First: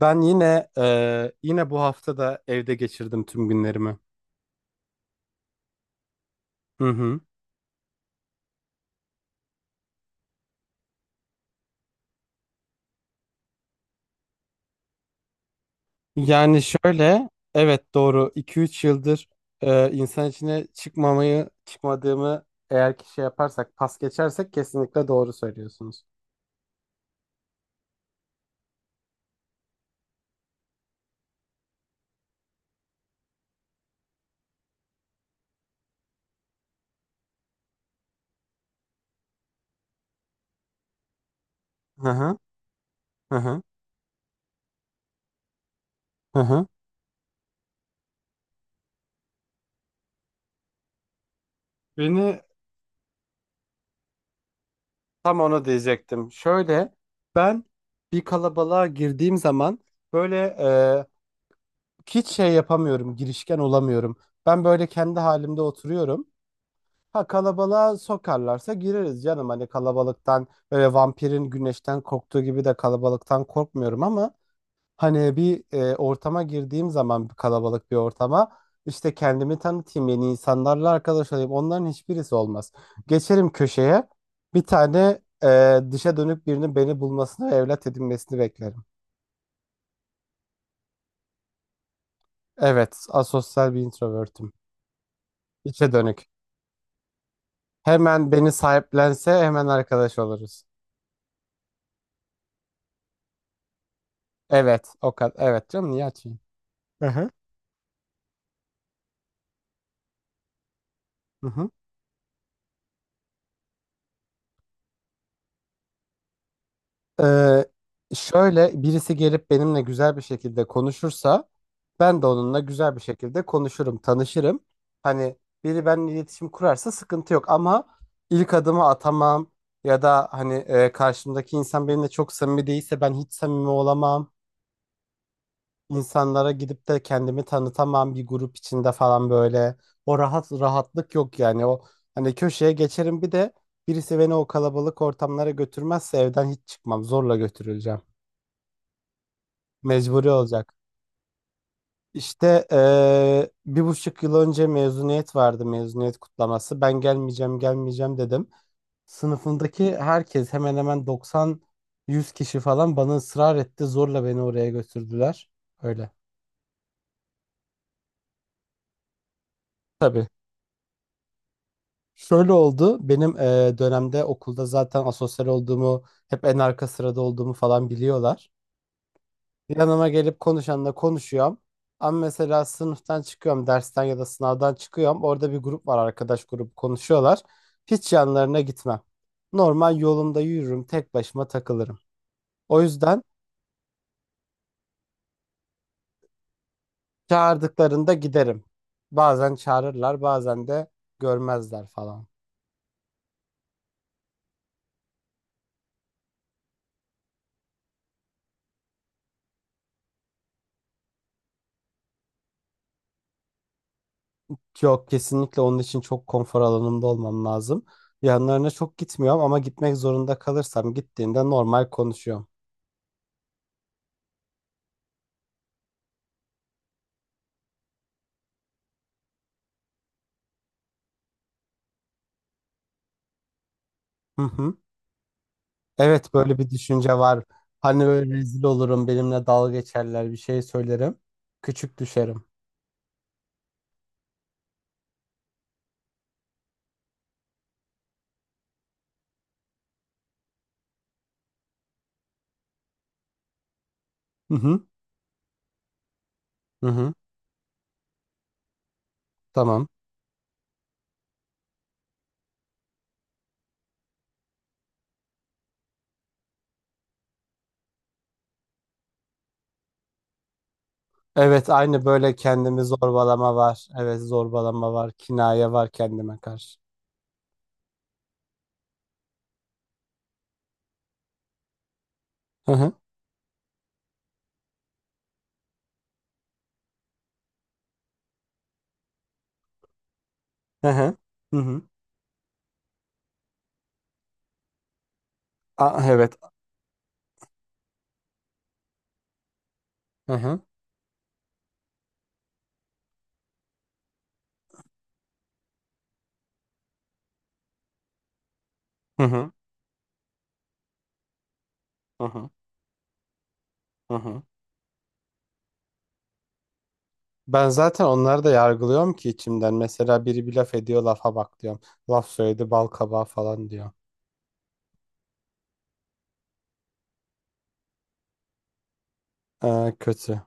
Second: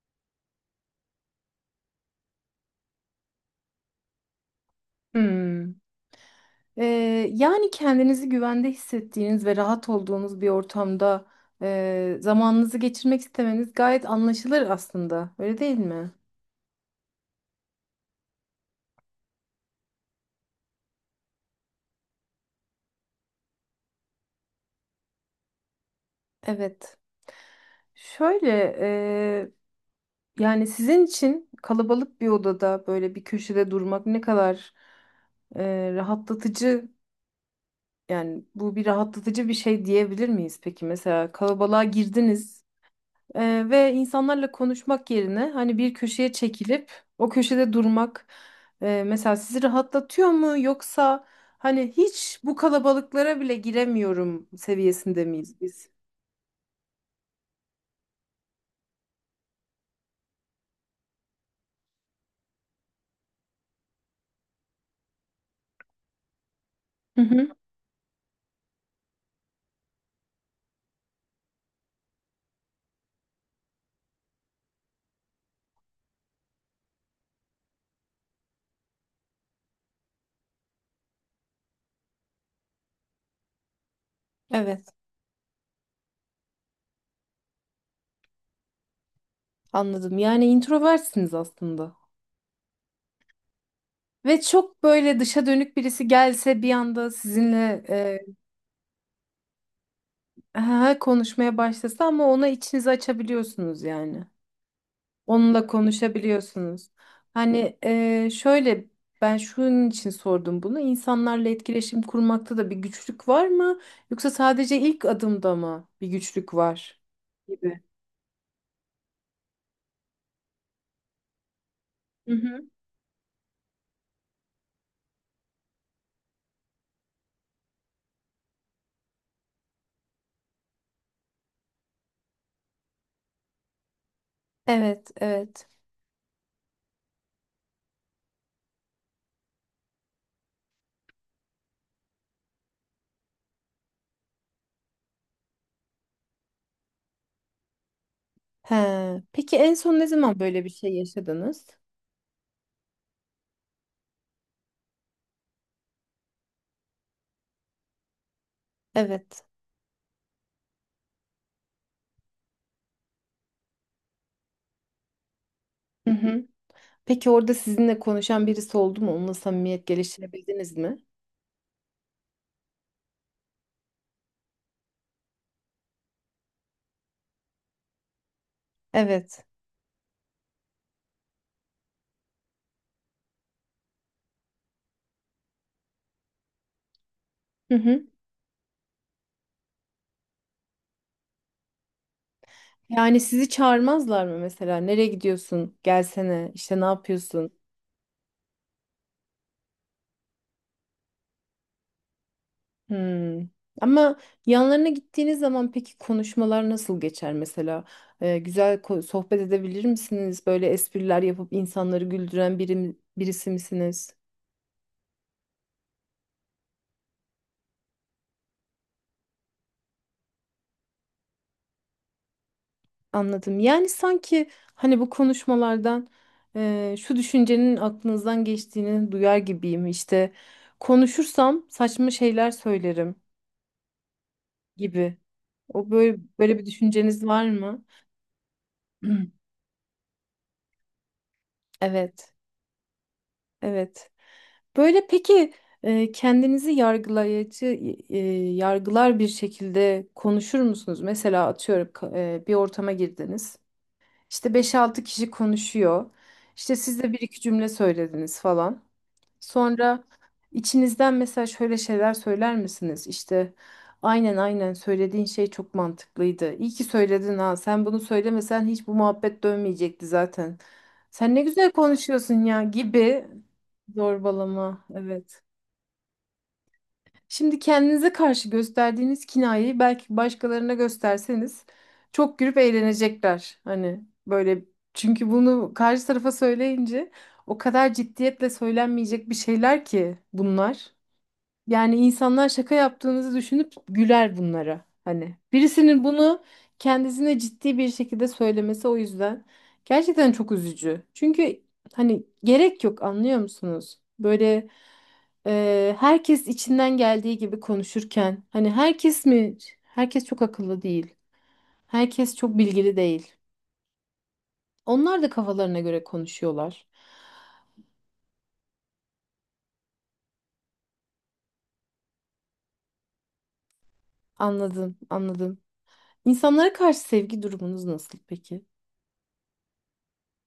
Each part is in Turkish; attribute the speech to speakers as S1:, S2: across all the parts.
S1: Ben yine yine bu hafta da evde geçirdim tüm günlerimi.
S2: Hmm. Ee,
S1: Hı hı.
S2: Yani kendinizi güvende hissettiğiniz ve rahat olduğunuz bir ortamda zamanınızı geçirmek istemeniz gayet anlaşılır aslında. Öyle değil mi?
S1: Yani şöyle, evet doğru iki üç yıldır insan içine çıkmamayı çıkmadığımı eğer ki şey yaparsak pas geçersek kesinlikle doğru söylüyorsunuz.
S2: Evet. Şöyle e, Yani sizin için kalabalık bir odada böyle bir köşede durmak ne kadar rahatlatıcı, yani bu bir rahatlatıcı bir şey diyebilir miyiz peki? Mesela kalabalığa
S1: Hı hı,
S2: girdiniz.
S1: hı hı,
S2: Ve insanlarla konuşmak yerine hani bir köşeye
S1: hı hı.
S2: çekilip o köşede durmak mesela sizi rahatlatıyor mu, yoksa hani hiç
S1: Beni
S2: bu kalabalıklara bile giremiyorum seviyesinde
S1: tam
S2: miyiz
S1: onu
S2: biz?
S1: diyecektim. Şöyle ben bir kalabalığa girdiğim zaman böyle hiç şey yapamıyorum, girişken olamıyorum. Ben böyle kendi halimde oturuyorum.
S2: Hı
S1: Ha
S2: hı.
S1: kalabalığa sokarlarsa gireriz canım. Hani kalabalıktan böyle vampirin güneşten korktuğu gibi de kalabalıktan korkmuyorum ama hani bir ortama girdiğim zaman bir kalabalık bir ortama işte kendimi tanıtayım yeni insanlarla arkadaş olayım onların hiçbirisi olmaz. Geçerim köşeye, bir
S2: Evet,
S1: tane dışa dönük birinin beni bulmasını ve evlat edinmesini beklerim.
S2: anladım. Yani introversiniz aslında.
S1: Evet asosyal bir
S2: Ve
S1: introvertim.
S2: çok böyle dışa dönük
S1: İçe
S2: birisi
S1: dönük.
S2: gelse bir anda sizinle
S1: Hemen beni sahiplense hemen arkadaş oluruz.
S2: konuşmaya başlasa ama ona içinizi açabiliyorsunuz yani.
S1: Evet o kadar.
S2: Onunla
S1: Evet canım niye açayım?
S2: konuşabiliyorsunuz.
S1: Aha,
S2: Şöyle, ben şunun için sordum bunu. İnsanlarla
S1: aha.
S2: etkileşim kurmakta da bir güçlük var mı? Yoksa sadece ilk adımda mı bir güçlük var?
S1: Ee,
S2: Gibi.
S1: Şöyle birisi gelip benimle güzel bir şekilde konuşursa ben de
S2: Hı
S1: onunla
S2: hı.
S1: güzel bir şekilde konuşurum, tanışırım. Hani biri benimle iletişim kurarsa sıkıntı yok ama ilk adımı atamam ya da hani karşımdaki insan benimle çok samimi değilse ben hiç samimi olamam.
S2: Evet, evet.
S1: İnsanlara gidip de kendimi tanıtamam bir grup içinde falan böyle. O rahatlık yok yani. O hani köşeye geçerim, bir de birisi beni o kalabalık ortamlara götürmezse evden hiç çıkmam. Zorla götürüleceğim.
S2: He. Peki en son ne
S1: Mecburi
S2: zaman böyle bir
S1: olacak.
S2: şey yaşadınız?
S1: İşte bir buçuk yıl önce mezuniyet vardı, mezuniyet kutlaması. Ben gelmeyeceğim, gelmeyeceğim dedim.
S2: Evet.
S1: Sınıfımdaki herkes hemen hemen 90-100 kişi falan bana ısrar etti. Zorla beni oraya götürdüler.
S2: Hı
S1: Öyle.
S2: hı. Peki orada sizinle konuşan birisi oldu mu? Onunla samimiyet
S1: Tabii.
S2: geliştirebildiniz mi?
S1: Şöyle oldu. Benim dönemde okulda zaten asosyal olduğumu, hep en arka sırada olduğumu falan biliyorlar.
S2: Evet.
S1: Yanıma gelip konuşanla konuşuyorum. Ama mesela sınıftan çıkıyorum, dersten ya da sınavdan çıkıyorum. Orada bir grup var, arkadaş grubu konuşuyorlar.
S2: Hı hı.
S1: Hiç yanlarına gitmem. Normal yolumda yürürüm, tek başıma takılırım. O
S2: Yani
S1: yüzden
S2: sizi çağırmazlar mı mesela? Nereye gidiyorsun? Gelsene. İşte ne yapıyorsun?
S1: çağırdıklarında giderim. Bazen çağırırlar, bazen de görmezler falan.
S2: Hmm. Ama yanlarına gittiğiniz zaman peki konuşmalar nasıl geçer mesela? Güzel sohbet edebilir misiniz? Böyle espriler yapıp insanları güldüren birisi misiniz?
S1: Yok, kesinlikle onun için çok konfor alanımda olmam lazım. Yanlarına çok gitmiyorum ama gitmek zorunda kalırsam gittiğinde normal konuşuyorum.
S2: Anladım. Yani sanki hani bu konuşmalardan şu düşüncenin aklınızdan geçtiğini duyar gibiyim. İşte konuşursam saçma şeyler söylerim
S1: Hı hı.
S2: gibi. O böyle
S1: Evet
S2: böyle
S1: böyle
S2: bir
S1: bir düşünce
S2: düşünceniz
S1: var.
S2: var mı?
S1: Hani böyle rezil olurum, benimle dalga geçerler, bir şey söylerim. Küçük
S2: Evet,
S1: düşerim.
S2: evet. Böyle peki kendinizi e, yargılar bir şekilde konuşur musunuz? Mesela atıyorum bir ortama girdiniz. İşte
S1: Hı hı.
S2: beş-altı kişi konuşuyor. İşte
S1: Hı
S2: siz de
S1: hı.
S2: bir iki cümle söylediniz falan.
S1: Tamam.
S2: Sonra içinizden mesela şöyle şeyler söyler misiniz? İşte aynen, söylediğin şey çok mantıklıydı. İyi ki söyledin ha. Sen bunu söylemesen hiç bu muhabbet dönmeyecekti zaten. Sen ne
S1: Evet
S2: güzel
S1: aynı böyle
S2: konuşuyorsun ya
S1: kendimi
S2: gibi
S1: zorbalama var. Evet
S2: zorbalama.
S1: zorbalama var.
S2: Evet.
S1: Kinaye var kendime karşı.
S2: Şimdi kendinize karşı gösterdiğiniz kinayeyi belki başkalarına gösterseniz çok gülüp
S1: Hı hı.
S2: eğlenecekler. Hani böyle, çünkü bunu karşı tarafa söyleyince o kadar ciddiyetle söylenmeyecek bir şeyler ki
S1: Hı
S2: bunlar.
S1: hı. Hı hı.
S2: Yani insanlar şaka yaptığınızı düşünüp güler bunlara. Hani
S1: Aa,
S2: birisinin
S1: evet.
S2: bunu kendisine ciddi bir şekilde söylemesi o yüzden gerçekten
S1: Hı
S2: çok
S1: hı.
S2: üzücü. Çünkü hani gerek yok, anlıyor musunuz? Böyle herkes içinden geldiği gibi konuşurken, hani
S1: Hı
S2: herkes
S1: hı.
S2: mi? Herkes çok akıllı değil.
S1: Hı
S2: Herkes
S1: hı.
S2: çok bilgili değil.
S1: Hı hı.
S2: Onlar da kafalarına göre konuşuyorlar.
S1: Ben zaten onları da yargılıyorum ki içimden. Mesela biri bir laf ediyor, lafa bak diyorum. Laf söyledi bal kabağı falan diyor.
S2: Anladım, anladım. İnsanlara karşı sevgi durumunuz nasıl peki?
S1: Kötü.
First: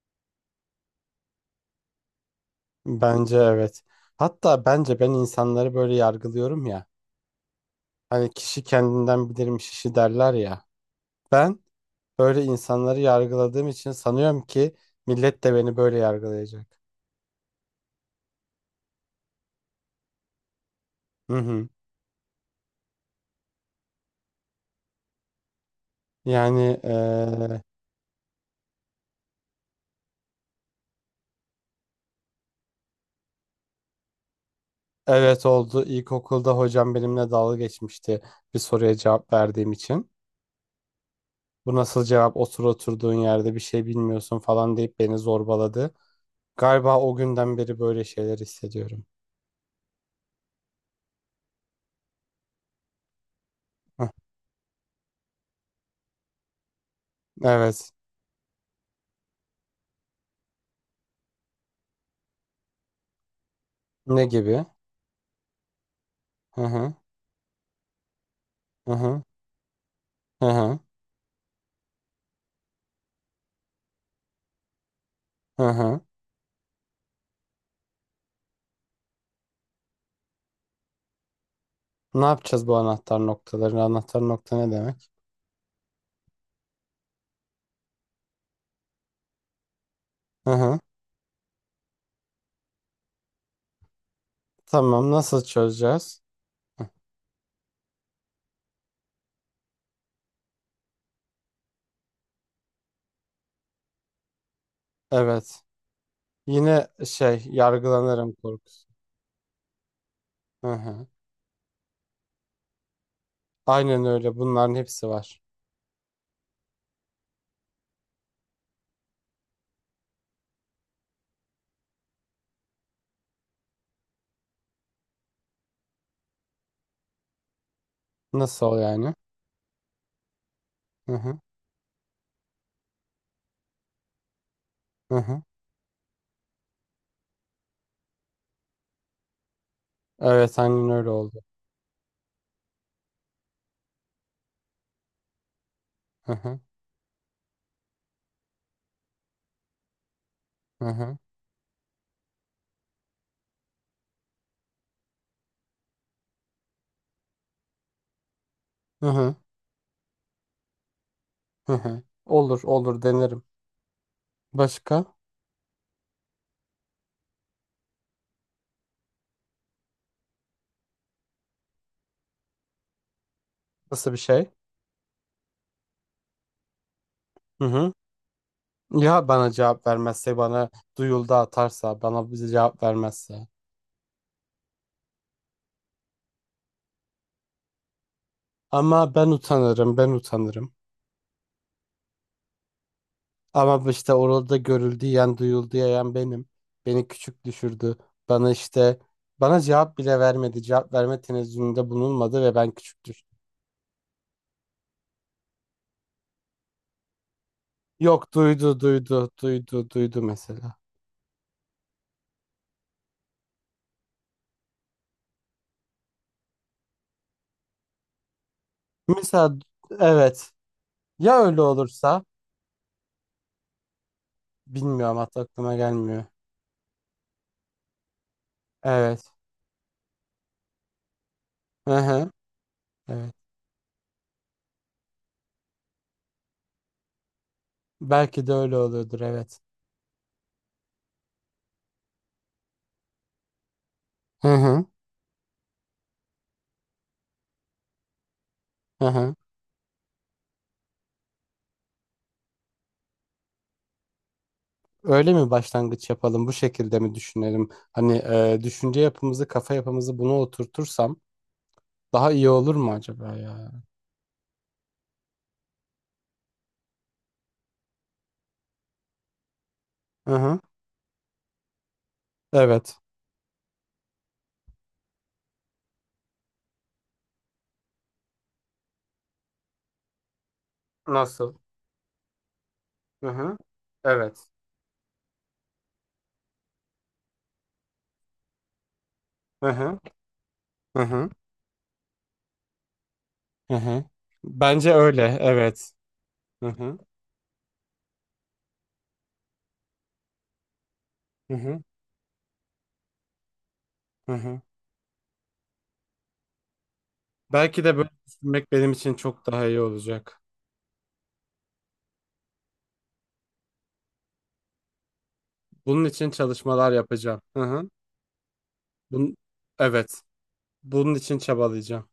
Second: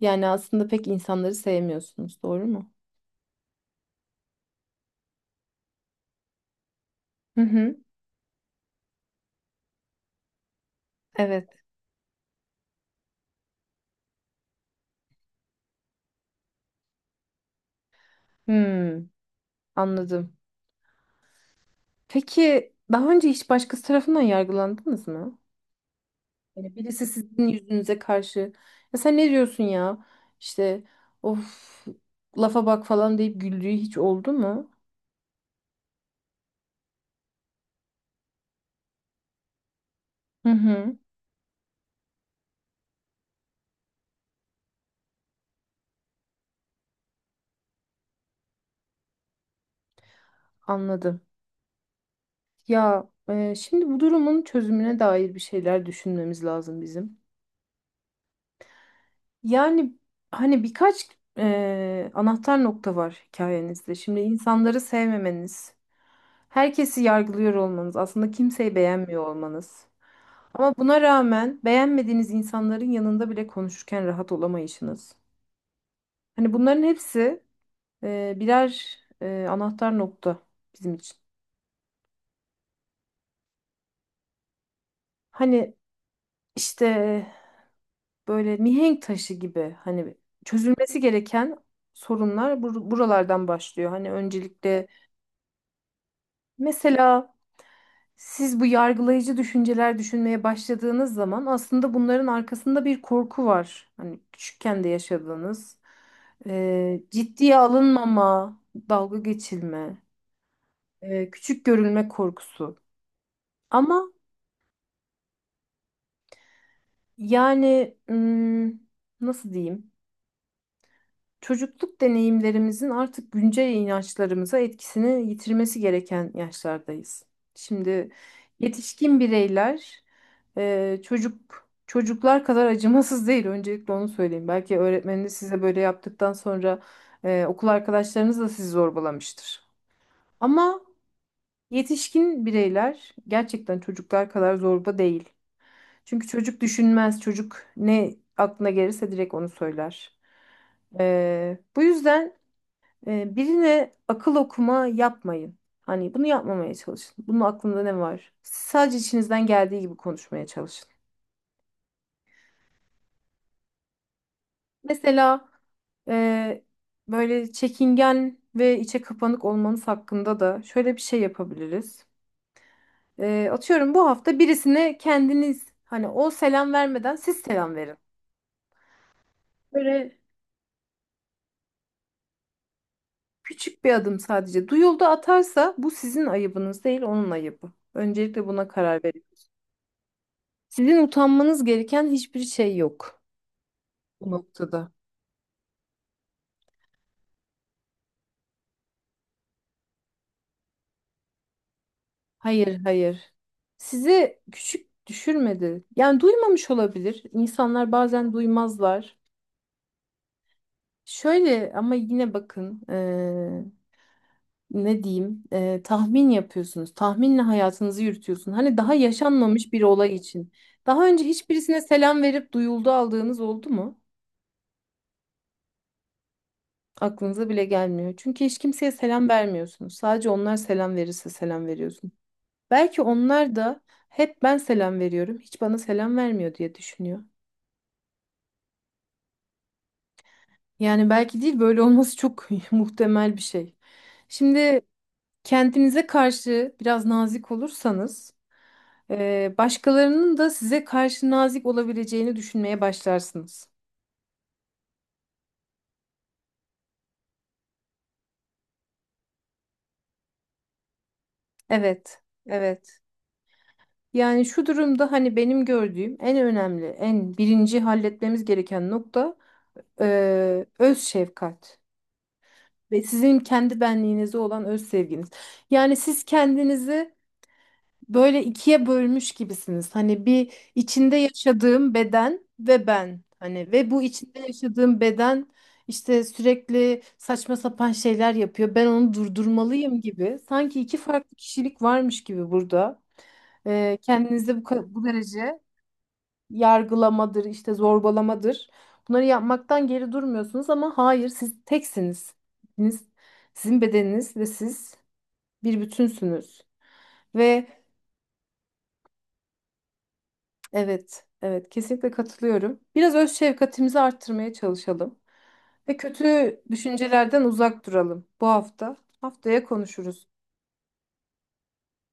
S2: Yani aslında pek insanları sevmiyorsunuz, doğru mu?
S1: Bence evet. Hatta bence ben insanları böyle yargılıyorum ya.
S2: Hı hı.
S1: Hani kişi kendinden bilirmiş işi derler ya.
S2: Evet.
S1: Ben böyle insanları yargıladığım için sanıyorum ki millet de beni böyle yargılayacak.
S2: Hmm, anladım.
S1: Hı hı.
S2: Peki daha önce hiç başkası tarafından yargılandınız mı? Yani
S1: Yani
S2: birisi sizin yüzünüze karşı ya sen ne diyorsun ya? İşte of, lafa bak falan deyip güldüğü hiç oldu mu?
S1: evet oldu. İlkokulda hocam benimle dalga geçmişti bir soruya cevap verdiğim için.
S2: Hı hı.
S1: Bu nasıl cevap? Otur oturduğun yerde bir şey bilmiyorsun falan deyip beni zorbaladı. Galiba o günden beri böyle şeyler hissediyorum.
S2: Anladım. Ya şimdi bu
S1: Heh,
S2: durumun çözümüne dair bir şeyler düşünmemiz lazım bizim.
S1: evet.
S2: Yani hani birkaç anahtar nokta var hikayenizde. Şimdi
S1: Ne gibi?
S2: insanları sevmemeniz,
S1: Hı hı.
S2: herkesi yargılıyor olmanız, aslında kimseyi
S1: Hı hı.
S2: beğenmiyor olmanız.
S1: Hı
S2: Ama
S1: hı.
S2: buna rağmen beğenmediğiniz insanların yanında bile konuşurken rahat olamayışınız.
S1: Hı hı.
S2: Hani bunların hepsi birer anahtar nokta bizim için.
S1: Ne yapacağız bu anahtar noktaları? Anahtar nokta ne demek?
S2: Hani işte böyle mihenk taşı gibi, hani
S1: Hı hı.
S2: çözülmesi gereken sorunlar buralardan başlıyor. Hani öncelikle
S1: Tamam. Nasıl çözeceğiz?
S2: mesela siz bu yargılayıcı düşünceler düşünmeye başladığınız zaman aslında bunların arkasında bir korku var. Hani küçükken de
S1: Evet.
S2: yaşadığınız
S1: Yine şey
S2: ciddiye
S1: yargılanırım
S2: alınmama,
S1: korkusu.
S2: dalga geçilme,
S1: Hı hı.
S2: küçük görülme korkusu.
S1: Aynen
S2: Ama
S1: öyle. Bunların hepsi var.
S2: yani hmm, nasıl diyeyim? Çocukluk deneyimlerimizin artık güncel inançlarımıza etkisini yitirmesi gereken yaşlardayız. Şimdi
S1: Nasıl yani?
S2: yetişkin bireyler
S1: Hı hı.
S2: çocuklar kadar acımasız değil. Öncelikle onu söyleyeyim. Belki
S1: Hı
S2: öğretmeniniz
S1: hı.
S2: size böyle yaptıktan sonra okul arkadaşlarınız da sizi zorbalamıştır.
S1: Evet
S2: Ama
S1: aynen öyle oldu.
S2: yetişkin bireyler gerçekten çocuklar kadar zorba değil. Çünkü
S1: Hı hı.
S2: çocuk düşünmez. Çocuk ne aklına gelirse direkt onu söyler.
S1: Hı hı.
S2: Bu yüzden, birine akıl okuma yapmayın. Hani bunu yapmamaya çalışın. Bunun aklında ne var? Siz sadece
S1: Hı hı.
S2: içinizden geldiği gibi konuşmaya çalışın.
S1: Hı hı. Olur olur, denerim. Başka?
S2: Mesela e, böyle çekingen ve içe kapanık olmanız hakkında da şöyle bir şey yapabiliriz. Atıyorum bu
S1: Nasıl bir
S2: hafta
S1: şey?
S2: birisine kendiniz, hani o selam vermeden siz
S1: Hı
S2: selam
S1: hı.
S2: verin.
S1: Ya bana cevap
S2: Böyle
S1: vermezse, bana duyuldu atarsa, bana bize cevap vermezse.
S2: küçük bir adım sadece. Duyuldu atarsa bu sizin ayıbınız değil, onun ayıbı. Öncelikle buna karar
S1: Ama
S2: verin.
S1: ben utanırım, ben utanırım.
S2: Sizin utanmanız gereken hiçbir şey yok
S1: Ama işte
S2: bu
S1: orada
S2: noktada.
S1: görüldü yiyen, duyuldu yiyen benim. Beni küçük düşürdü. Bana işte bana cevap bile vermedi. Cevap verme tenezzülünde bulunmadı ve ben
S2: Hayır,
S1: küçük
S2: hayır.
S1: düştüm.
S2: Sizi küçük düşürmedi. Yani duymamış olabilir. İnsanlar bazen
S1: Yok duydu,
S2: duymazlar.
S1: duydu, duydu, duydu mesela.
S2: Şöyle ama yine bakın ne diyeyim tahmin yapıyorsunuz. Tahminle hayatınızı yürütüyorsun. Hani daha
S1: Mesela
S2: yaşanmamış bir olay
S1: evet,
S2: için. Daha önce
S1: ya öyle
S2: hiçbirisine selam
S1: olursa
S2: verip duyuldu aldığınız oldu mu?
S1: bilmiyorum, hatta aklıma gelmiyor.
S2: Aklınıza bile gelmiyor. Çünkü hiç kimseye selam
S1: Evet.
S2: vermiyorsunuz. Sadece onlar selam verirse selam
S1: Hı
S2: veriyorsunuz.
S1: hı.
S2: Belki
S1: Evet.
S2: onlar da hep ben selam veriyorum, hiç bana selam vermiyor diye düşünüyor.
S1: Belki de öyle oluyordur, evet.
S2: Yani belki değil, böyle olması çok muhtemel bir şey.
S1: Hı
S2: Şimdi
S1: hı.
S2: kendinize karşı biraz nazik olursanız,
S1: Hı hı.
S2: başkalarının da size karşı nazik olabileceğini düşünmeye başlarsınız.
S1: Öyle mi, başlangıç yapalım? Bu şekilde mi düşünelim? Hani düşünce yapımızı, kafa yapımızı buna oturtursam
S2: Evet,
S1: daha iyi olur mu
S2: evet.
S1: acaba ya?
S2: Yani şu durumda hani benim gördüğüm en önemli, en birinci halletmemiz gereken nokta
S1: Hı hı.
S2: öz şefkat.
S1: Evet.
S2: Ve sizin kendi benliğinize olan öz sevginiz. Yani siz kendinizi böyle ikiye bölmüş gibisiniz. Hani bir, içinde
S1: Nasıl?
S2: yaşadığım beden ve ben.
S1: Hı hı.
S2: Hani ve bu içinde
S1: Evet.
S2: yaşadığım beden işte sürekli saçma sapan şeyler yapıyor. Ben onu
S1: Hı hı.
S2: durdurmalıyım gibi. Sanki iki
S1: Hı hı.
S2: farklı kişilik varmış gibi burada.
S1: Hı hı.
S2: Kendinize
S1: Bence
S2: bu
S1: öyle.
S2: derece
S1: Evet. Hı hı.
S2: yargılamadır, işte zorbalamadır. Bunları yapmaktan geri durmuyorsunuz, ama hayır
S1: Hı
S2: siz
S1: hı.
S2: teksiniz. Siz, sizin
S1: Hı
S2: bedeniniz ve
S1: hı.
S2: siz bir bütünsünüz. Ve
S1: Belki de böyle düşünmek benim için çok daha iyi olacak.
S2: evet, evet kesinlikle katılıyorum. Biraz öz şefkatimizi arttırmaya çalışalım. Ve
S1: Bunun için
S2: kötü
S1: çalışmalar yapacağım.
S2: düşüncelerden
S1: Hı
S2: uzak
S1: hı.
S2: duralım bu hafta.
S1: Bun
S2: Haftaya
S1: evet.
S2: konuşuruz.
S1: Bunun için çabalayacağım.